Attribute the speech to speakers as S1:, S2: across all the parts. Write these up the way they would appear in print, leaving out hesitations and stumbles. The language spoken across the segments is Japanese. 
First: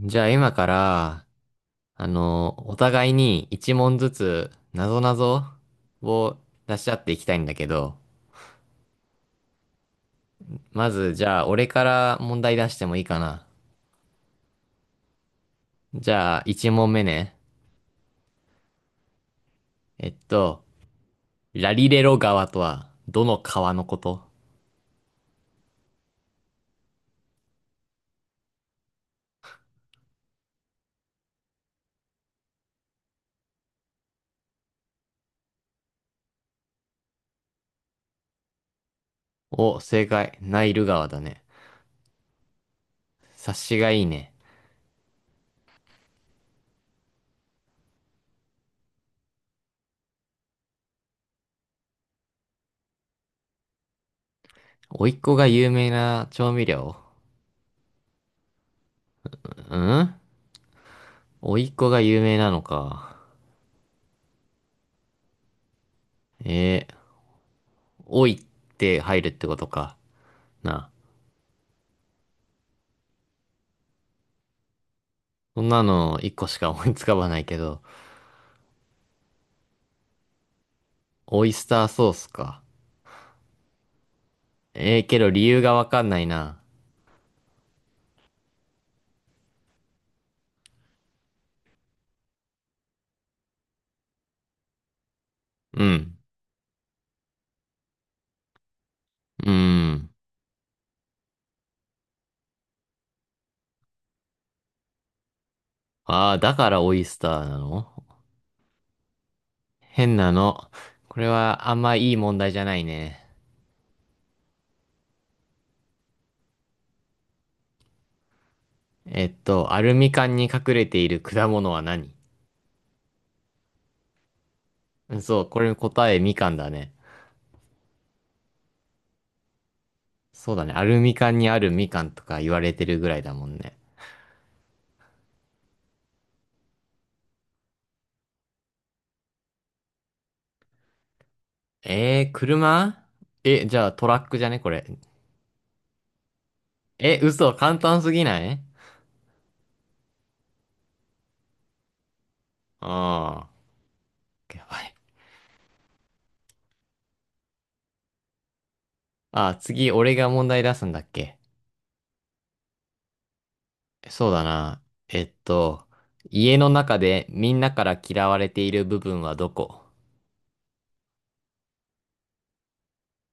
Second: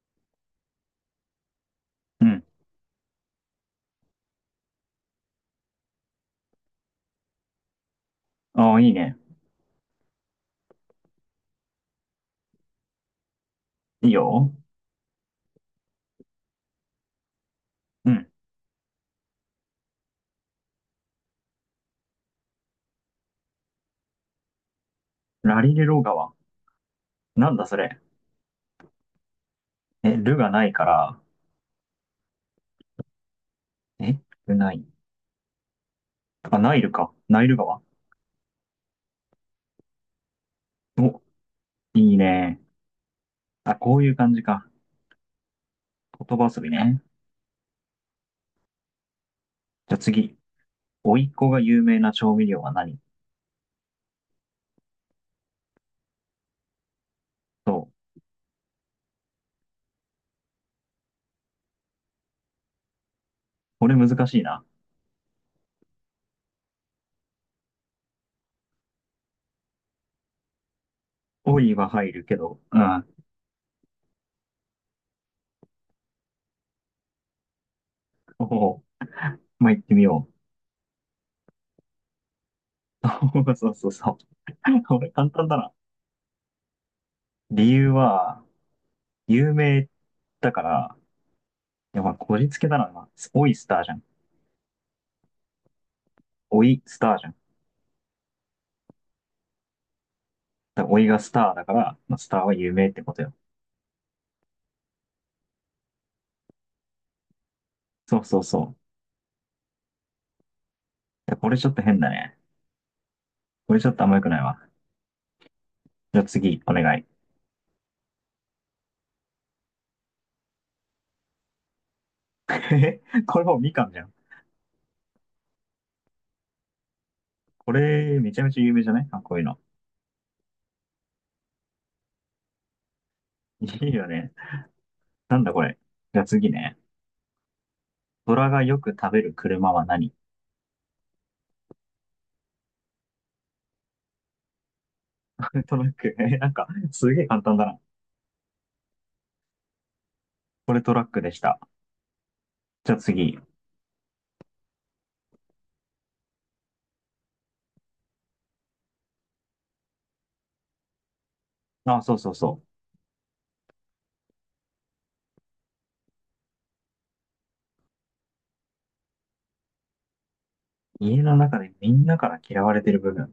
S1: じゃあ今から、
S2: うん。
S1: お互いに一問ずつ、なぞなぞを出し合っていきたいんだけど、
S2: ああ、いいね。
S1: まずじゃあ俺から問題出してもいいかな。
S2: いいよ。
S1: じゃあ一問目ね。
S2: うん。
S1: えっと、ラリレロ川とは、どの川のこと？
S2: ラリレロ川。なんだそれ。え、ルがないから、え、ルない。あ、ナイルか。ナイル川。
S1: お、正解。ナイル川だ
S2: お、
S1: ね。
S2: いいね。
S1: 察
S2: あ、
S1: しが
S2: こ
S1: い
S2: う
S1: い
S2: いう感
S1: ね。
S2: じか。言葉遊びね。じゃあ次。甥いっ子が有名な調味料は何？
S1: 甥っ子が有名な調味料？
S2: そう。
S1: うん、甥っ子が有名なのか。
S2: これ難しいな。
S1: えー、おいって入るってことか。なあ、
S2: おいは入るけど、うん。
S1: そんなの一個しか思いつかばないけど、
S2: おお、まあ、行ってみよ
S1: オイスターソースか。
S2: う。そうそうそう。こ
S1: ええー、
S2: れ
S1: け
S2: 簡
S1: ど理
S2: 単だ
S1: 由
S2: な。
S1: がわかんないな。
S2: 理由は、有名だから、いや、まあ、こじつけだな。まあオイスターじゃん。
S1: うん。
S2: オイスターじゃん。
S1: うーん。
S2: だからおいがスターだから、まあ、スターは有名ってことよ。
S1: ああ、だからオイスターなの？
S2: そうそうそう。
S1: 変なの。これ
S2: これち
S1: は
S2: ょっ
S1: あん
S2: と
S1: ま
S2: 変だ
S1: いい
S2: ね。
S1: 問題じゃないね。
S2: これちょっとあんま良くないわ。じゃあ次、お願い。
S1: アルミ缶に隠れている果物は何？
S2: え、これもうみかんじゃん。
S1: うん、そう、これ答えみかんだね。
S2: これ、めちゃめちゃ有名じゃない？あ、こういうの。
S1: そうだね。アルミ缶にあるみかんとか言われてるぐらいだもんね。
S2: いいよね。なんだこれ。じゃあ次ね。虎がよく食べる車は何？
S1: 車？え、じゃあトラックじゃねこれ。
S2: これトラック。え、なんか、す
S1: え、
S2: げえ簡
S1: 嘘、
S2: 単だな。
S1: 簡単すぎない？
S2: これトラックでした。じゃあ次。
S1: ああー。やばい。あ、次、俺が問題出すんだっけ？
S2: あ、そうそうそう。
S1: そうだな。えっと、家の中でみんなから嫌われている部分はどこ？
S2: 家の中でみんなから嫌われてる部分。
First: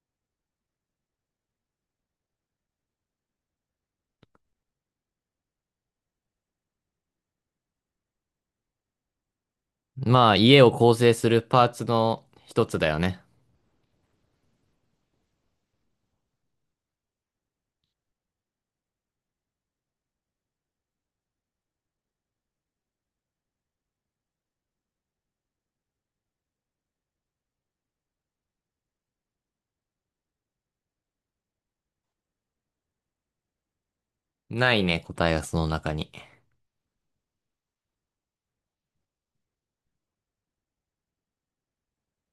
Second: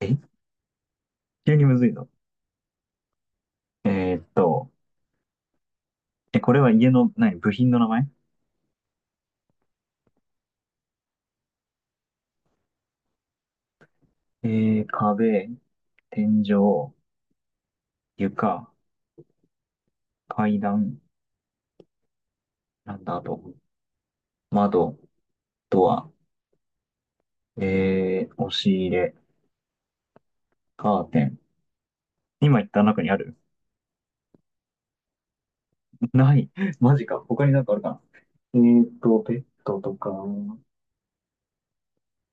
S2: え、急にむずいぞ。えーっと、え、これは家の、何、部品の名前？
S1: まあ、家を構成するパーツの一つだよね。
S2: 壁、天井、床、階段、なんだ、あと、窓、ドア、押し入れ、カーテン。今言った中にある？
S1: ないね、答えがその中 に。
S2: ない。マジか。他になんかあるかな？ベッドとか、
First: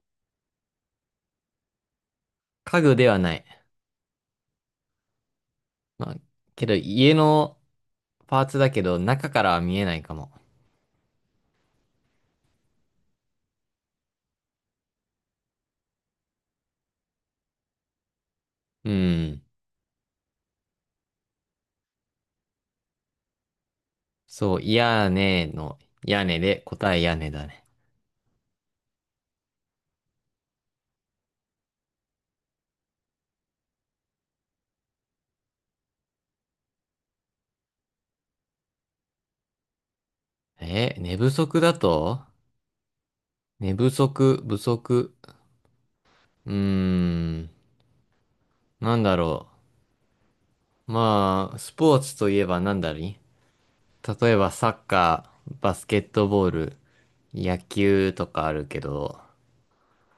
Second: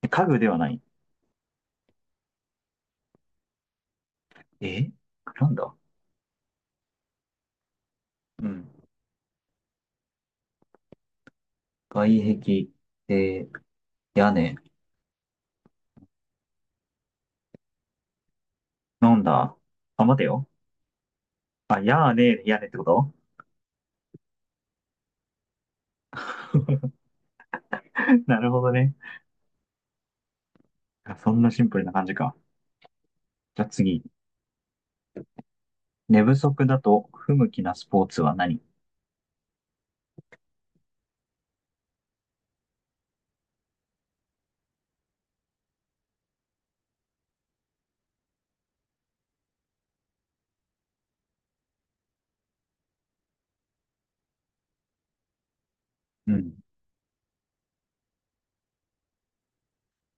S2: 家具ではない。
S1: 家具ではない。
S2: え、なんだ？
S1: まあ、けど家のパー
S2: う
S1: ツ
S2: ん。
S1: だけど中からは見えないかも。
S2: 外壁、えー、屋根。
S1: う
S2: なん
S1: ん。
S2: だ？あ、待てよ。あ、屋根屋根ってこと？
S1: そう、屋根の屋根で答え屋根だね。
S2: なるほどね。あ、そんなシンプルな感じか。じゃあ次。寝不足だと不向きなスポーツは何？
S1: え、寝不足だと、寝不足、不足。うーん。なんだろう。まあ、スポーツといえば何だり、例えばサッカー、バスケット
S2: う
S1: ボ
S2: ん。
S1: ール、野球とかあるけど、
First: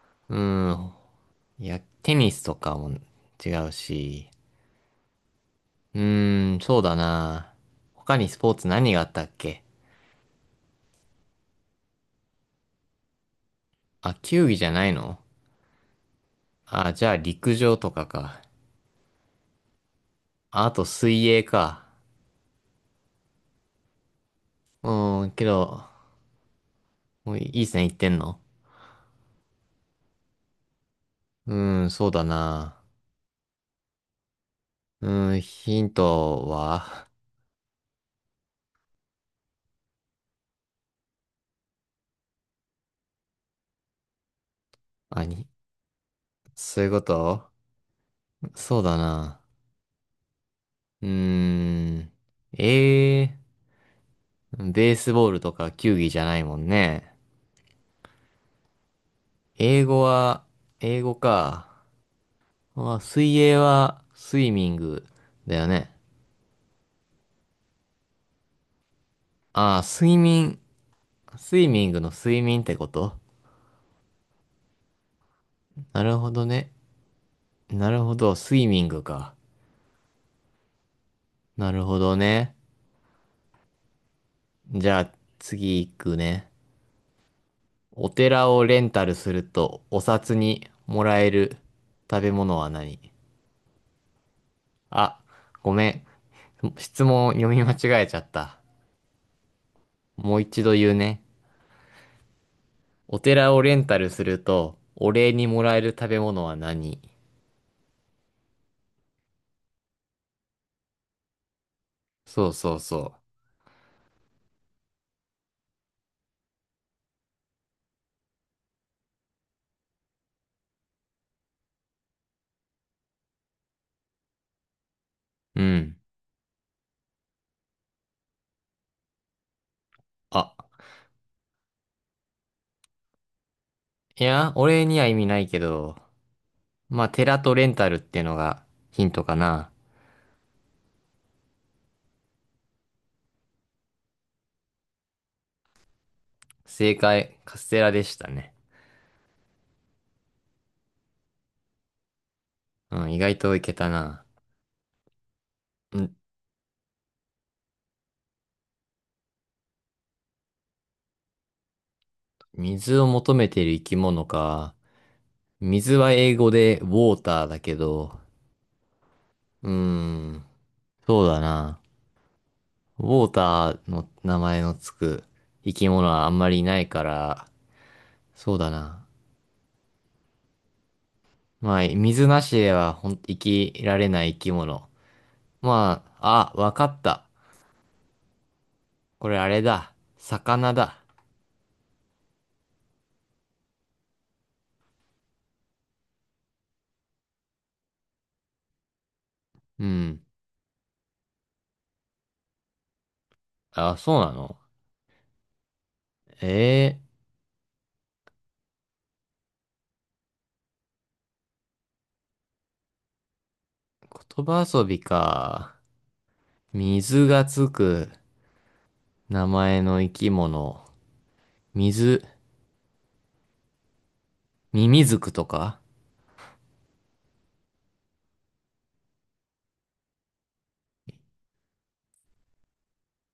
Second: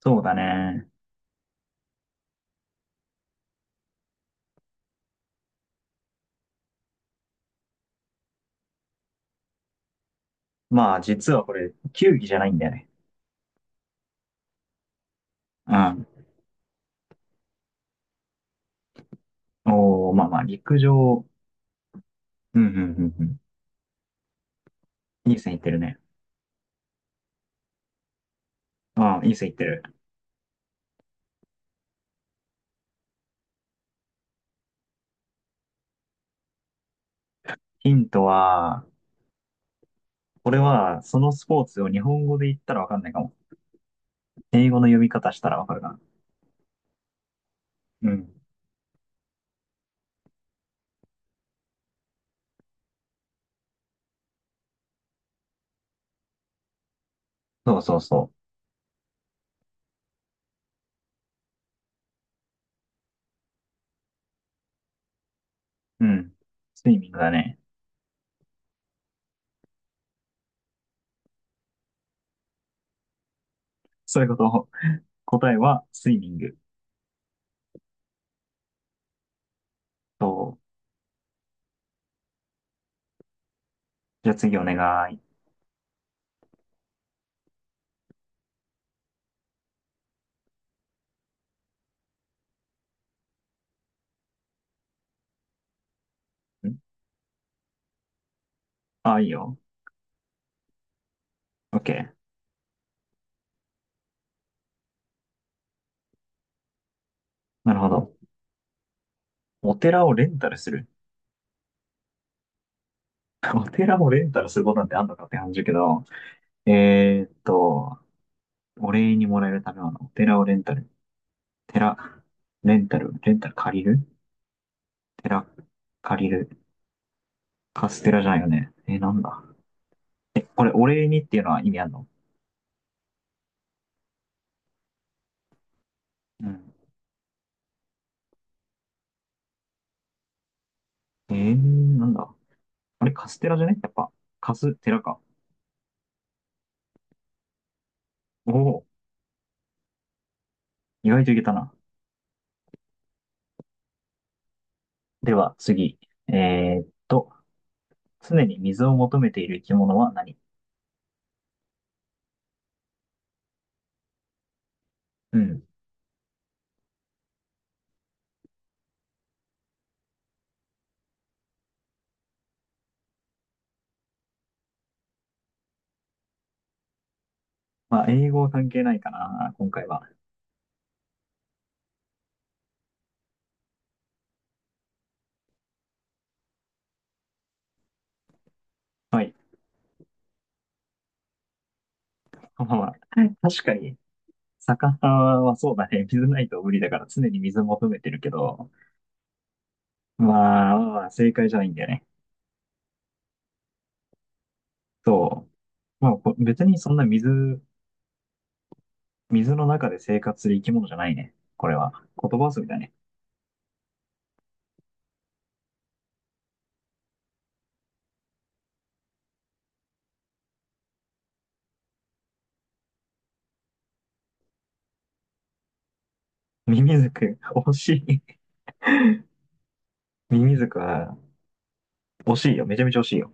S2: そうだ
S1: う
S2: ね。
S1: ん、いや、テニスとかも違うし、そうだな。他にスポーツ何があったっけ？
S2: まあ、実はこれ、球技じゃないんだよね。
S1: あ、球技じゃないの？
S2: うん。
S1: あ、じゃあ陸上とかか。
S2: おー、まあまあ、
S1: あ、あ
S2: 陸
S1: と
S2: 上。
S1: 水泳か。
S2: うん、うん、うん、うん。
S1: うん、
S2: いい
S1: け
S2: 線いってる
S1: ど、
S2: ね。
S1: もういい線いってんの？
S2: うん、いい線いってる。
S1: うん、そうだな。うん、ヒントは、
S2: ヒントは、これは、そのスポーツを日本語で言ったらわかんないかも。英語の読み
S1: あ
S2: 方し
S1: に、
S2: たらわかるか
S1: そういうこと？
S2: な。うん。
S1: そうだな。うーん。ええー、ベースボールとか球技じゃないもんね。
S2: そうそうそ
S1: 英語は、英語か。あ、水泳は、スイミングだよね。
S2: う。うん。スイミングだね。
S1: ああ、睡眠、スイミングの睡眠ってこと？
S2: そういうこと。答えは、
S1: な
S2: ス
S1: る
S2: イミ
S1: ほ
S2: ン
S1: ど
S2: グ。
S1: ね。なるほど、スイミングか。
S2: そう。
S1: なるほどね。
S2: じゃあ次お
S1: じゃあ、
S2: 願い。
S1: 次行くね。お寺をレンタルすると、お札にもらえる食べ物は何？あ、ごめん。
S2: ん。
S1: 質問読み間違えちゃった。
S2: あ、いいよ。
S1: もう一度言うね。
S2: OK。
S1: お寺をレンタルすると、お礼にもらえる食べ物は何？
S2: なるほど。お寺をレンタルする。
S1: そうそうそ
S2: お寺をレンタルすることなんてあんのかって感じだけど、えーっと、お礼にもらえるためは、あのお寺をレンタル。寺、レンタル、レンタル借りる寺、
S1: う。うん。
S2: 借りる。カステラじゃないよね。なんだ。
S1: あ、
S2: これ、お礼にっていうのは意味あるの？
S1: いや、お礼には意味ないけど、
S2: うん。
S1: まあ、寺とレンタルってのがヒントかな。
S2: なんだ。あれ、カステラじゃね？やっぱ、カステラか。
S1: 正解、カステラでした
S2: お
S1: ね。
S2: お、意外といけたな。
S1: うん、意外といけたな。
S2: では、
S1: う
S2: 次。
S1: ん、
S2: えーっと、常に水を求めている生き物は何？
S1: 水を求めている生き物か。
S2: うん。
S1: 水は英語でウォーターだけど、うーん、そうだな。ウォーターの名前のつく生き物はあんまりいないから、
S2: まあ、英語は
S1: そう
S2: 関
S1: だ
S2: 係ない
S1: な。
S2: かな、今回は。
S1: まあ、水なしではほん、生きられない生き物。まあ、あ、わかった。
S2: は
S1: こ
S2: い。
S1: れあれだ。魚だ。
S2: まあまあ、確かに魚はそうだね。水ないと無理だから常に水求めてるけど、
S1: うん。
S2: まあ、まあ正解じゃないんだよね。
S1: あ、そうなの？
S2: そう。まあ、別にそん
S1: ええ
S2: な水、水の中で生活する生き物じゃないね。これは。言葉遊びだね。
S1: ー、言葉遊びか。水がつく名前の生き物。水、ミミズクとか、
S2: ミミズク、惜しい。ミミズクは、惜しいよ。めちゃめちゃ惜しいよ。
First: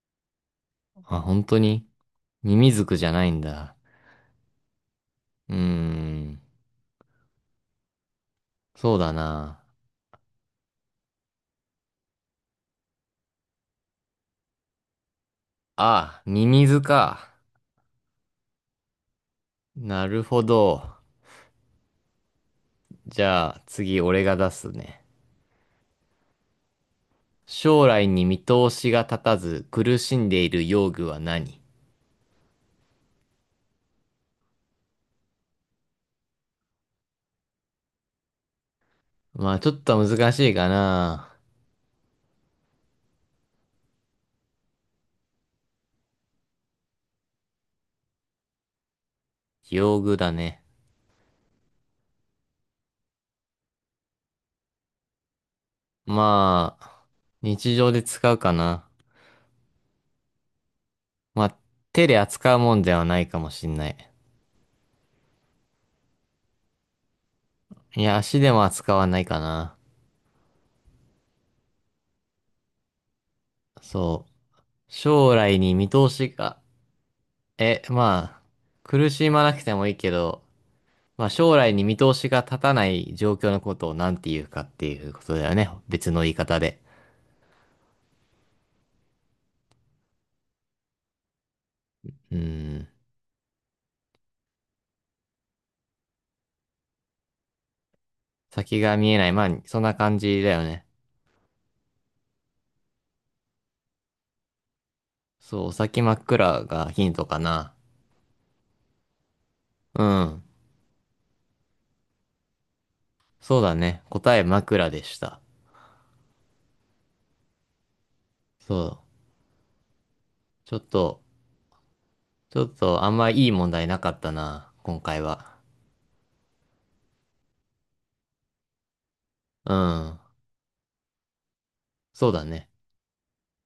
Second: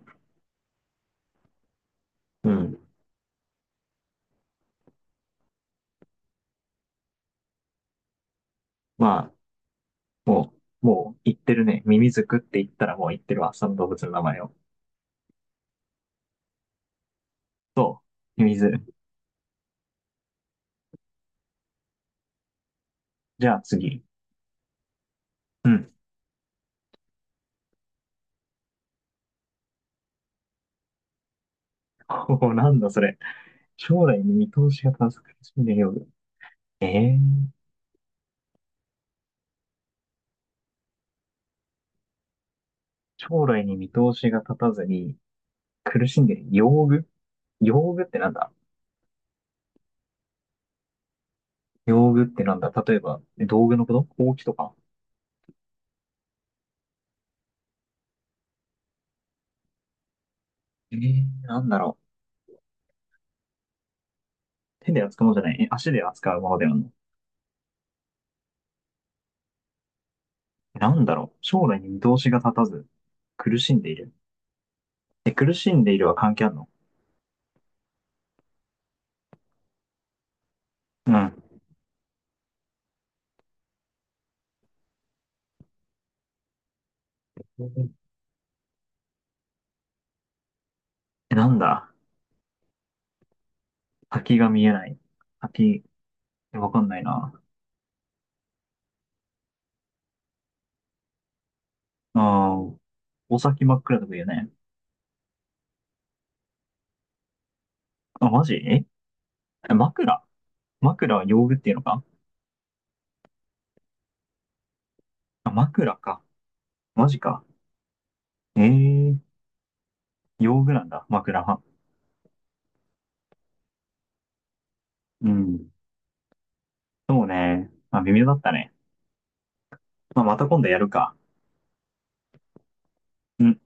S1: あ、本当に
S2: う
S1: ミミ
S2: ん。
S1: ズクじゃないんだ。うーん、そうだ
S2: まあ、
S1: な。
S2: ももう言ってるね。ミミズクって言ったらもう言ってるわ。その動物の名前を。
S1: あ、ミミズか。
S2: そう。ミミズ。
S1: なるほど。じ
S2: じゃ
S1: ゃ
S2: あ
S1: あ、次
S2: 次。
S1: 俺が出すね。
S2: うん。
S1: 将来に見通しが立たず苦しんでいる用具は何？
S2: おお、なんだそれ。将来の見通しが難しいね、よ。ええ。
S1: まあ、ちょっと難しいかな。
S2: 将来に見通しが立たずに苦しんでる。用具。用具ってなんだ？
S1: 用具だね。
S2: 用具ってなんだ、例えば、え、道具のこと、ほうきとか？
S1: まあ、日常で使うかな。
S2: ええ、
S1: まあ、
S2: なんだろ
S1: 手で扱うもんではないかもしんない。
S2: う。手で扱うものじゃない？え、足で扱うものであるの？
S1: いや、足でも扱わないかな。
S2: え、なんだろう。将来に見通しが立たず苦しんでいる。
S1: そう。
S2: え、
S1: 将
S2: 苦
S1: 来
S2: し
S1: に
S2: ん
S1: 見
S2: でいる
S1: 通
S2: は
S1: し
S2: 関係ある
S1: が、
S2: の？
S1: え、まあ、苦しまなくてもいいけど、
S2: う
S1: まあ、
S2: ん。
S1: 将来に見通しが立たない状況のことを何て言うかっていうことだよね。別の言い方で。
S2: え、なんだ。
S1: うん。
S2: 先が見えない。先、え、わかんないな。
S1: 先が見えない。まあ、そんな感じだよね。
S2: ああ、お先真っ暗とか言うね。
S1: そう、お先真っ暗がヒントかな。
S2: あ、マジ？ええ、
S1: う
S2: 枕？
S1: ん。
S2: 枕は用具っていうのか？
S1: そうだね。答え枕でした。
S2: あ、枕か。マジか。
S1: そう。
S2: ええ、用具
S1: ちょっ
S2: なんだ、
S1: と、
S2: 枕は。
S1: ちょっとあんまいい問題なかったな。今回
S2: う
S1: は。
S2: ん。そうね。まあ、微妙だったね。
S1: うん。
S2: まあ、また今度やるか。
S1: そうだね。
S2: うん。